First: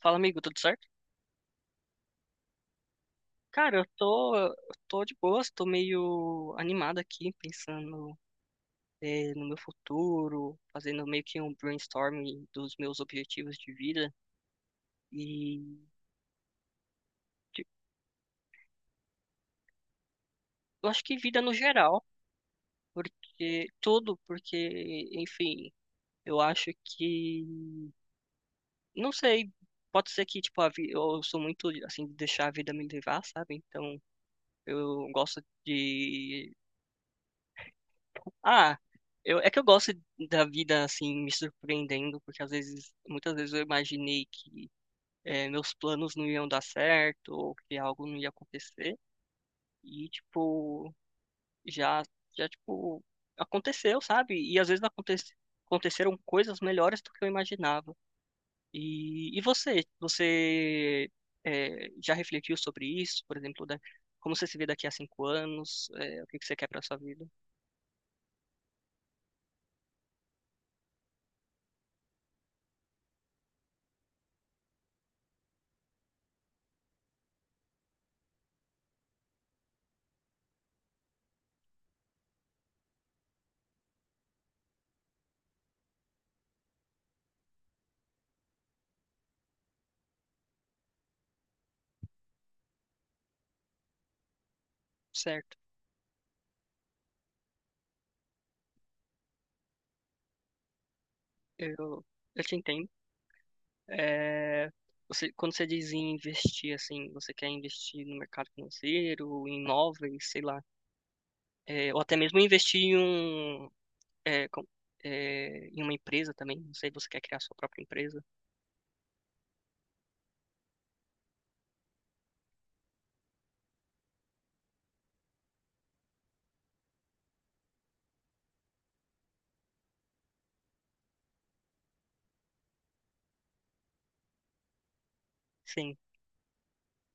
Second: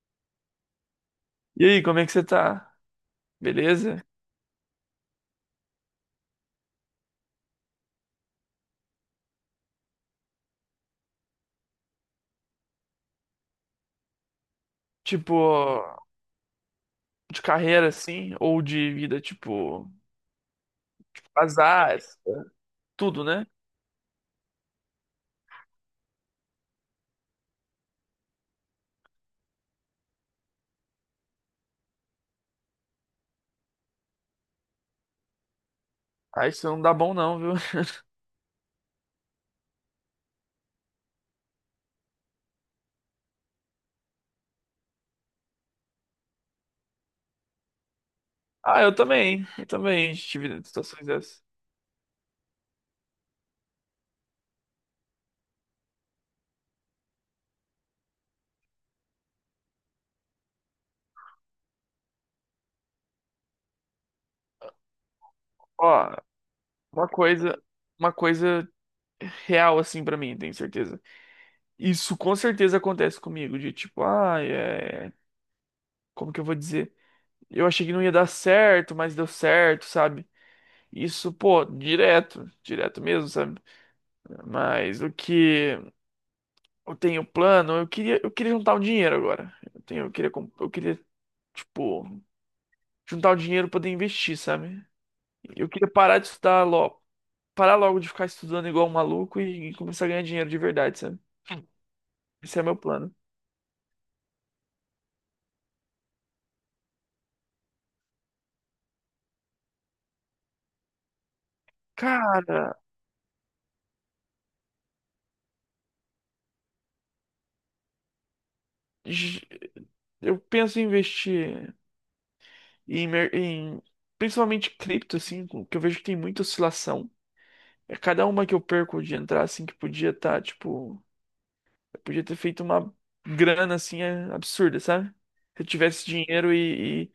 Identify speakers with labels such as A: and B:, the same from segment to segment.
A: Fala, amigo, tudo certo?
B: E aí, como é que você tá?
A: Cara, eu
B: Beleza?
A: tô, eu tô de boas, tô meio animado aqui, pensando, no meu futuro, fazendo meio que um brainstorming dos meus objetivos de vida.
B: Tipo,
A: E
B: de
A: tipo,
B: carreira assim, ou de vida, tipo,
A: eu acho que vida no
B: azar,
A: geral,
B: tudo, né?
A: porque tudo, porque, enfim, eu acho que, não sei, pode ser que, tipo, eu sou muito, assim, de deixar a vida me levar, sabe? Então, eu gosto
B: Ah,
A: de.
B: isso não dá bom não, viu?
A: Ah, é que eu gosto da vida assim me surpreendendo, porque às vezes, muitas vezes eu imaginei que meus planos não iam dar certo ou que algo não ia
B: Ah, eu
A: acontecer
B: também,
A: e
B: tive
A: tipo
B: situações dessas.
A: já já aconteceu, sabe? E às vezes aconteceram coisas melhores do que eu imaginava. E você, você já refletiu sobre isso, por exemplo, como você se vê daqui a 5 anos,
B: Ó,
A: eh, o que que você quer para sua
B: uma
A: vida?
B: coisa, uma coisa real assim pra mim, tenho certeza. Isso com certeza acontece comigo, de tipo, ah, é... Como que eu vou dizer? Eu achei que não ia dar certo, mas deu certo, sabe? Isso, pô, direto, direto mesmo, sabe? Mas o que... Eu tenho plano, eu queria juntar o dinheiro agora. Eu tenho, eu queria, eu queria, tipo, juntar o dinheiro pra poder investir, sabe?
A: Certo?
B: Eu queria parar de estudar logo, parar logo de ficar estudando igual um maluco e começar a ganhar dinheiro de verdade, sabe?
A: Eu eu te
B: Esse é meu
A: entendo.
B: plano.
A: É, você, quando você diz em investir, assim, você quer investir no mercado financeiro, em imóveis, sei lá, é, ou até mesmo
B: Cara,
A: investir em, um, é, é, em uma empresa também, não sei, você quer criar sua própria empresa?
B: j- eu penso em investir em, principalmente cripto, assim, que eu vejo que tem muita oscilação. É cada uma que eu perco de entrar, assim, que podia estar, tipo. Podia ter feito uma grana assim é, absurda, sabe? Se eu
A: Sim,
B: tivesse dinheiro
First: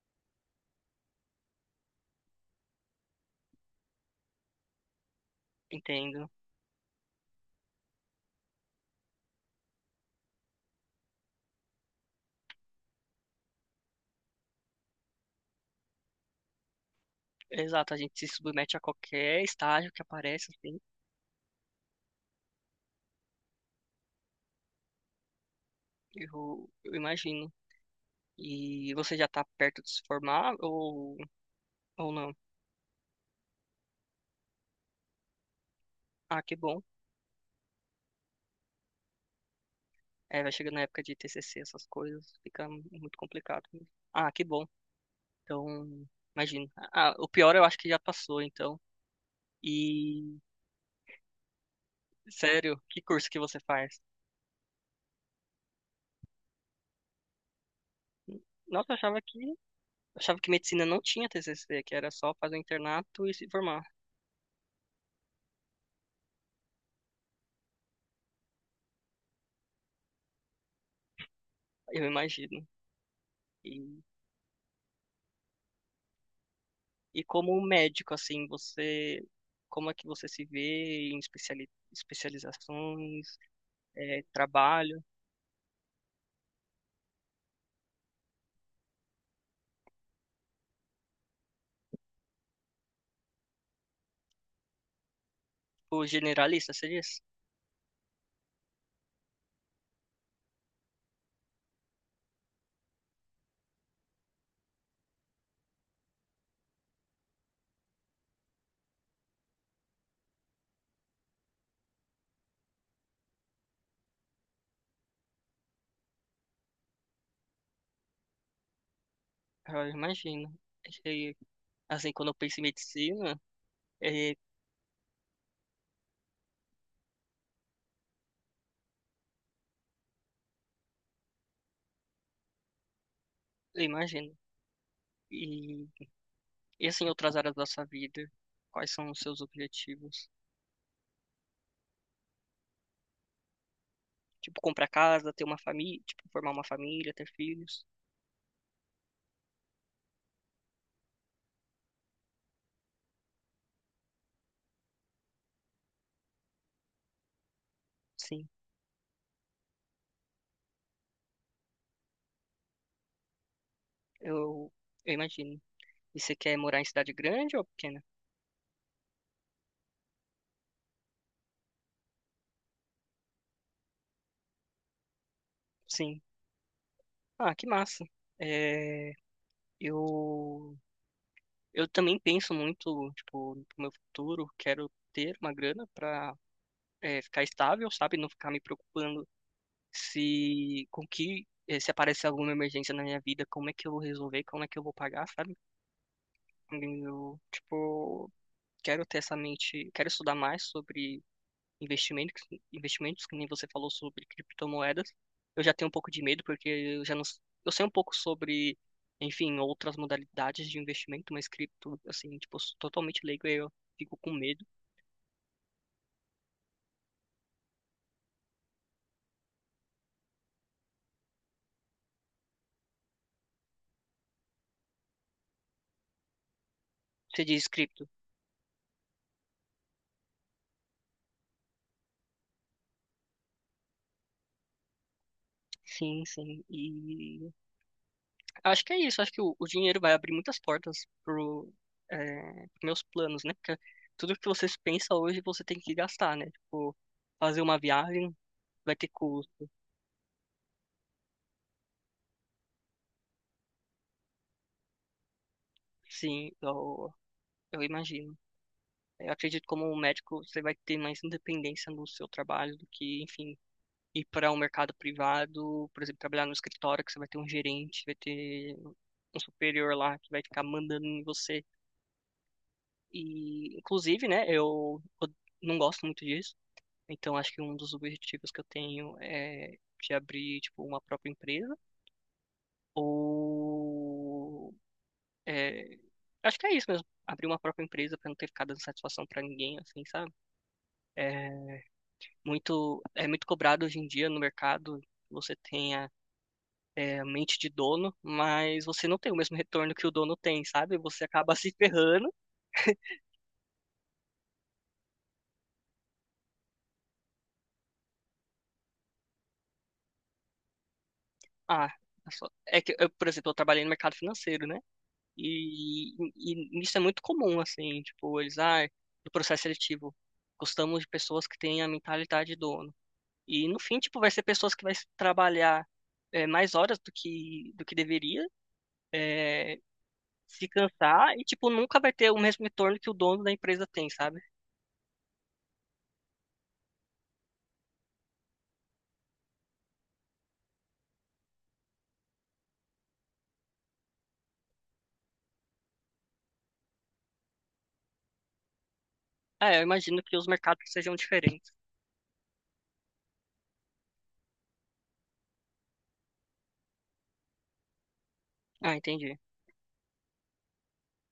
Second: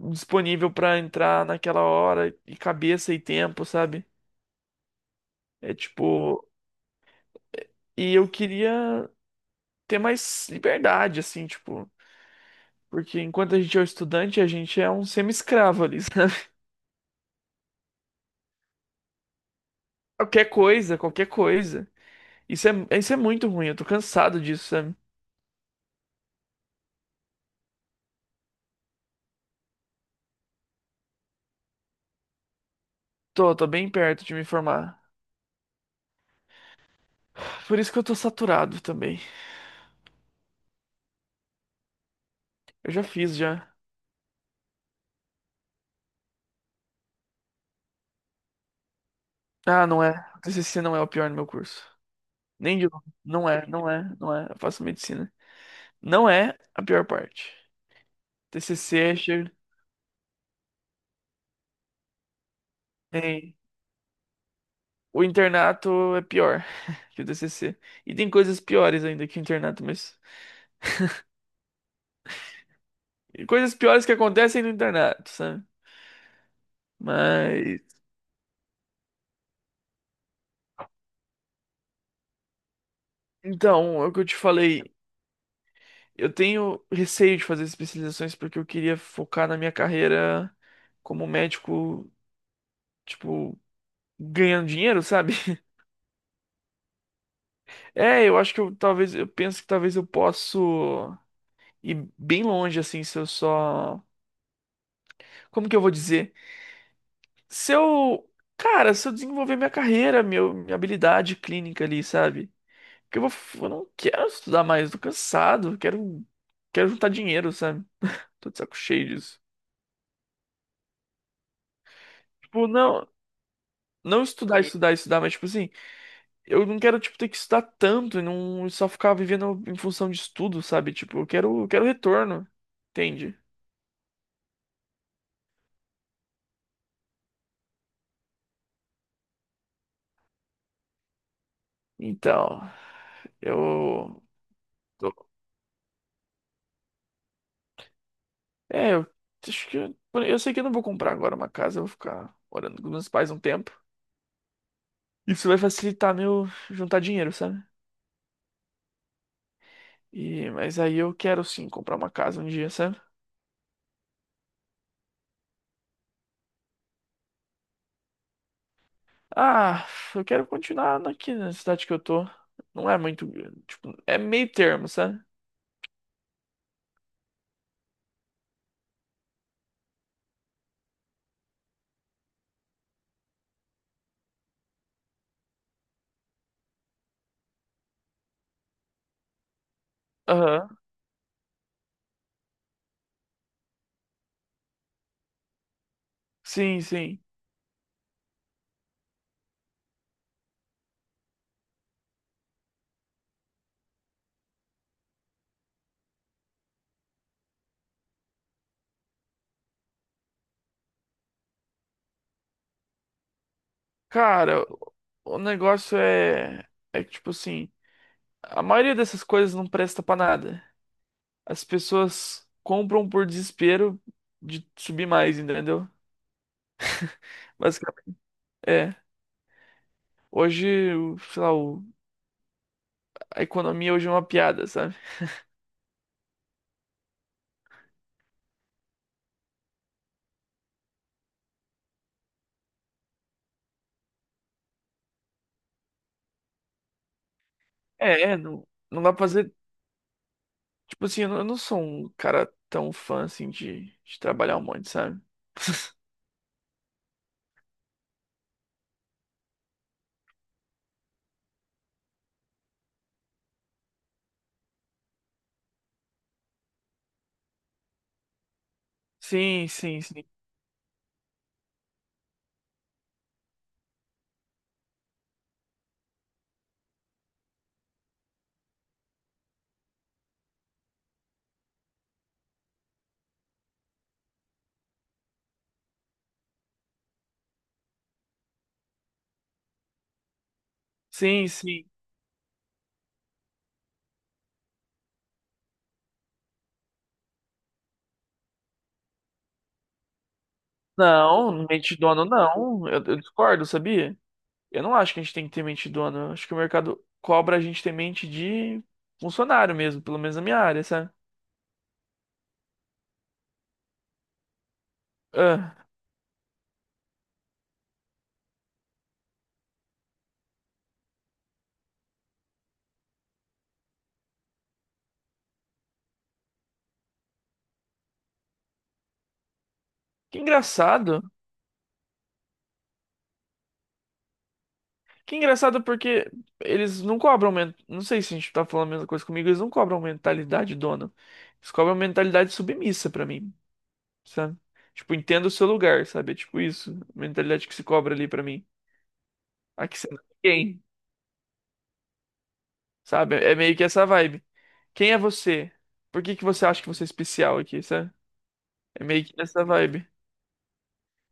B: e disponível pra entrar naquela hora, e cabeça e tempo, sabe? É
A: entendo.
B: tipo. E eu queria ter mais liberdade, assim, tipo. Porque enquanto a gente é um estudante, a gente é um semi-escravo ali, sabe?
A: Exato, a gente se submete a qualquer estágio que
B: Qualquer
A: aparece, assim,
B: coisa, qualquer coisa. Isso é muito ruim, eu tô cansado disso, sabe?
A: eu imagino. E você já tá perto de se formar ou não?
B: Tô, tô bem perto de me formar.
A: Ah, que bom.
B: Por isso que eu tô saturado também.
A: É, vai chegando na época de TCC, essas coisas, fica
B: Eu já
A: muito
B: fiz
A: complicado
B: já.
A: mesmo. Ah, que bom. Então, imagino. Ah, o pior eu acho que já passou, então.
B: Ah, não é.
A: E,
B: O TCC não é o pior no meu curso. Nem
A: sério,
B: de
A: que
B: digo,
A: curso que você faz?
B: não é. Eu faço medicina. Não é a pior parte.
A: Nossa,
B: TCC é cheio.
A: eu achava que medicina não tinha TCC, que era só fazer o internato e se
B: Tem.
A: formar.
B: O internato é pior que o TCC. E tem coisas piores ainda que o internato, mas.
A: Eu imagino.
B: E coisas
A: E,
B: piores que acontecem no internato, sabe?
A: e como
B: Mas.
A: médico, assim, você, como é que você se vê em especializações,
B: Então, é o que
A: eh,
B: eu te falei.
A: trabalho?
B: Eu tenho receio de fazer especializações porque eu queria focar na minha carreira como médico, tipo, ganhando dinheiro, sabe?
A: Tipo, generalista, você diz?
B: É, eu acho que eu talvez. Eu penso que talvez eu possa. E bem longe, assim, se eu só. Como que eu vou dizer? Se eu. Cara, se eu desenvolver minha carreira, minha habilidade clínica ali, sabe? Porque eu vou. Eu não quero estudar mais, tô cansado, quero. Quero juntar dinheiro, sabe? Tô de saco cheio disso.
A: Ah, eu imagino. E, assim, quando eu penso em
B: Tipo, não.
A: medicina,
B: Não
A: eh,
B: estudar, estudar, estudar, mas tipo assim, eu não quero, tipo, ter que estudar tanto e não só ficar vivendo em função de estudo, sabe? Tipo, eu quero retorno, entende?
A: eu imagino. E, e assim, outras áreas da sua vida, quais são os seus objetivos?
B: Então, eu
A: Tipo, comprar
B: tô...
A: casa, ter uma família, tipo, formar uma família, ter filhos?
B: É, eu acho que eu sei que eu não vou comprar agora uma casa, eu vou ficar morando com meus pais um tempo. Isso vai facilitar meu juntar dinheiro, sabe?
A: Sim,
B: E mas aí eu quero sim comprar uma casa um dia, sabe?
A: eu, eu imagino. E você quer morar em cidade grande ou pequena?
B: Ah, eu quero continuar aqui na cidade que eu tô. Não é muito, tipo, é meio termo, sabe?
A: Sim. Ah, que massa. É, eu, eu também penso muito, tipo, no meu futuro, quero ter uma grana pra, é, ficar estável, sabe? Não ficar me preocupando
B: Aham.
A: se, com que, eh, se aparecer alguma emergência na minha vida, como é que eu vou resolver, como é que eu vou pagar, sabe?
B: Sim, sim.
A: Eu, tipo, quero ter essa mente, quero estudar mais sobre investimentos, investimentos, que nem você falou sobre criptomoedas. Eu já tenho um pouco de medo porque eu já não, s- eu sei um pouco sobre, enfim, outras modalidades de investimento, mas cripto, assim, tipo, eu sou totalmente leigo, aí eu fico com
B: Cara,
A: medo.
B: o negócio é que tipo assim, a maioria dessas coisas não presta pra nada. As pessoas compram por desespero de subir mais, entendeu?
A: Você diz
B: Mas
A: cripto?
B: é, hoje, a economia hoje é uma piada, sabe?
A: Sim, sim. E acho que é isso, acho que o dinheiro vai abrir muitas portas pro, é, pros meus planos, né? Porque tudo que você pensa hoje você tem que gastar, né? Tipo, fazer uma
B: É,
A: viagem
B: é, não,
A: vai
B: não
A: ter
B: dá pra fazer.
A: custo,
B: Tipo assim, eu não sou um cara tão fã assim de trabalhar um monte, sabe?
A: sim, eu imagino. Eu acredito que como um médico você vai ter mais independência no seu trabalho do que, enfim, ir para um mercado privado, por exemplo, trabalhar no escritório que você vai ter um gerente, vai ter um
B: Sim,
A: superior
B: sim,
A: lá
B: sim.
A: que vai ficar mandando em você. E, inclusive, né, eu não gosto muito disso. Então, acho que um dos objetivos que eu tenho é de abrir, tipo, uma própria empresa ou... é, acho que é isso mesmo. Abrir uma própria empresa para não ter ficado dando satisfação para ninguém, assim, sabe?
B: Sim,
A: É
B: sim.
A: é muito cobrado hoje em dia no mercado. Você tem a a mente de dono, mas você não tem o mesmo retorno que o dono tem, sabe? Você acaba
B: Não,
A: se
B: mente dono
A: ferrando.
B: não. Eu discordo, sabia? Eu não acho que a gente tem que ter mente dono. Eu acho que o mercado cobra a gente ter mente de funcionário mesmo, pelo menos na minha área, sabe?
A: Ah, é que, eu, por exemplo, eu trabalhei no mercado financeiro, né?
B: Ah,
A: E isso é muito comum, assim, tipo, eles, ah, do processo seletivo, gostamos de pessoas que têm a mentalidade de dono. E no fim, tipo, vai ser pessoas que vai trabalhar é, mais horas do que deveria, é,
B: que
A: se
B: engraçado.
A: cansar e, tipo, nunca vai ter o mesmo retorno que o dono da empresa tem, sabe?
B: Que engraçado porque eles não cobram. Men- não sei se a gente tá falando a mesma coisa comigo, eles não cobram mentalidade dona. Eles cobram mentalidade submissa pra mim, sabe? Tipo, entenda o seu lugar, sabe? É tipo isso. A mentalidade que se cobra ali pra mim.
A: Ah, eu
B: Aqui você não
A: imagino
B: é
A: que os
B: ninguém,
A: mercados sejam diferentes.
B: sabe? É meio que essa vibe. Quem é você? Por que que você acha que você é especial aqui, sabe?
A: Ah,
B: É meio
A: entendi.
B: que essa vibe.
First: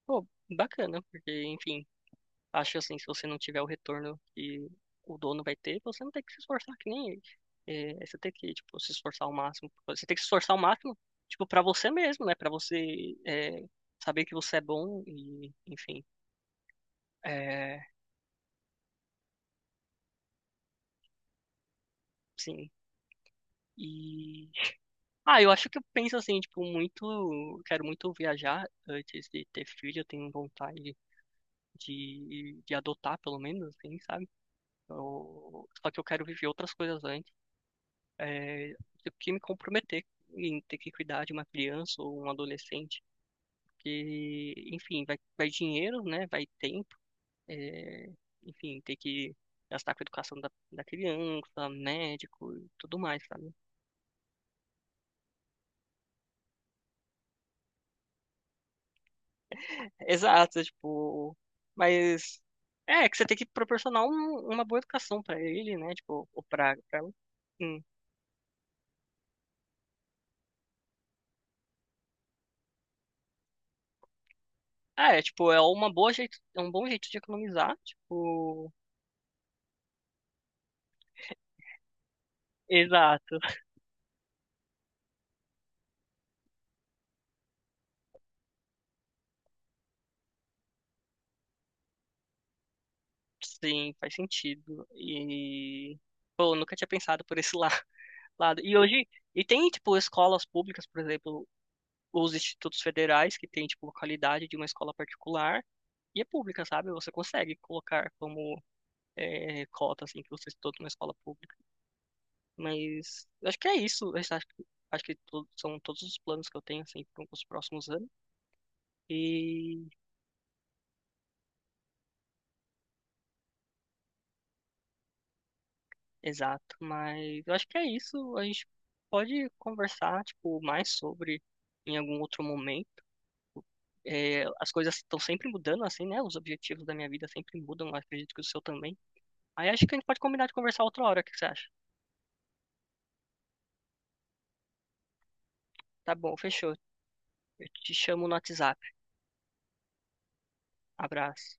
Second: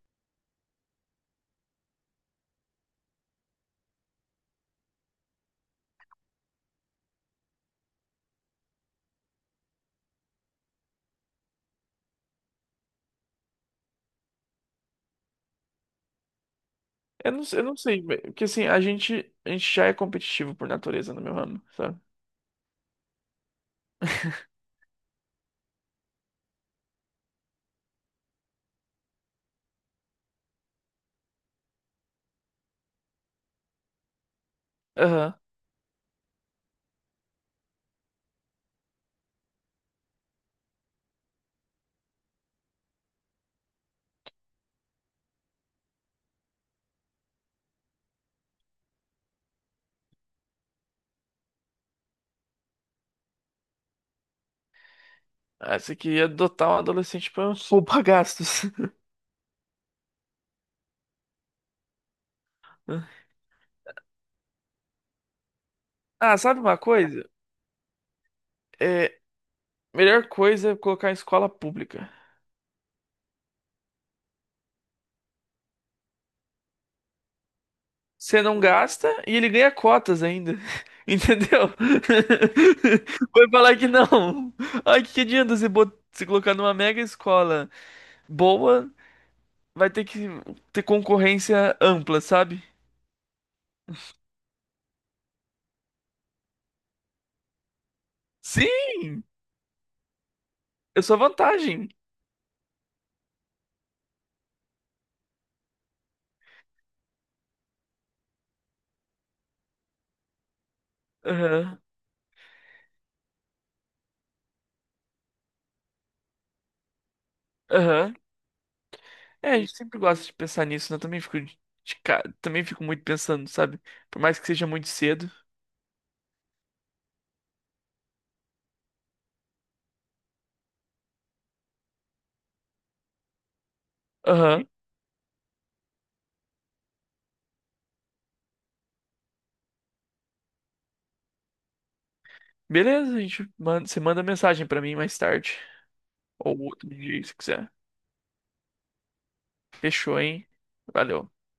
A: Pô, bacana, porque, enfim, acho assim, se você não tiver o retorno que o dono vai ter, você não tem que se esforçar que nem ele. É, você tem que, tipo, se esforçar ao máximo. Você tem que se esforçar ao máximo, tipo, para você mesmo, né? Para você é, saber que você é bom e, enfim,
B: Eu não
A: é,
B: sei, mas- porque assim, a gente já é competitivo por natureza no meu ramo, sabe?
A: sim. E, ah, eu acho que eu penso assim, tipo, muito, quero muito viajar antes de ter filho. Eu tenho vontade de adotar, pelo menos, assim, sabe?
B: Aham.
A: Só que eu quero viver outras coisas antes. É, do que me comprometer em ter que cuidar de uma criança ou um adolescente, porque, enfim, vai, vai dinheiro, né? Vai tempo, é, enfim, ter que gastar com a educação da criança, médico e tudo mais, sabe?
B: Ah, essa aqui ia adotar um adolescente pra poupa gastos.
A: Exato, tipo, mas é que você tem que proporcionar uma boa educação pra ele, né? Tipo,
B: Ah,
A: ou
B: sabe
A: pra,
B: uma
A: pra ela.
B: coisa?
A: Hum.
B: É, melhor coisa é colocar em escola pública.
A: Ah, é, tipo, é uma boa jeito, é um bom jeito de economizar,
B: Você não
A: tipo,
B: gasta e ele ganha cotas ainda. Entendeu?
A: exato.
B: Vai falar que não. Ai, que adianta você se colocar numa mega escola boa, vai ter que ter concorrência ampla, sabe?
A: Sim, faz sentido. E, pô, eu nunca tinha pensado por esse lado. E hoje,
B: Sim!
A: e tem, tipo, escolas públicas, por
B: Eu sou a
A: exemplo,
B: vantagem.
A: os institutos federais, que tem, tipo, a qualidade de uma escola particular, e é pública, sabe? Você consegue colocar como é, cota, assim, que você estudou numa escola pública.
B: Aham,
A: Mas, eu acho que é isso. Eu acho que são todos os planos que eu tenho, assim, para os próximos anos.
B: aham. É, a gente
A: E
B: sempre gosta de pensar nisso, né? Eu também fico também fico muito pensando, sabe? Por mais que seja muito cedo.
A: exato, mas eu acho que é isso. A gente pode conversar, tipo, mais sobre em algum outro momento. É,
B: Aham.
A: as coisas estão sempre mudando, assim, né? Os objetivos da minha vida sempre mudam, eu acredito que o seu também. Aí acho que a gente pode combinar de conversar outra hora, o que que você acha?
B: Beleza, você manda mensagem pra mim mais tarde.
A: Tá bom,
B: Ou
A: fechou.
B: outro dia, se
A: Eu
B: quiser.
A: te chamo no WhatsApp.
B: Fechou, hein? Valeu.
A: Abraço.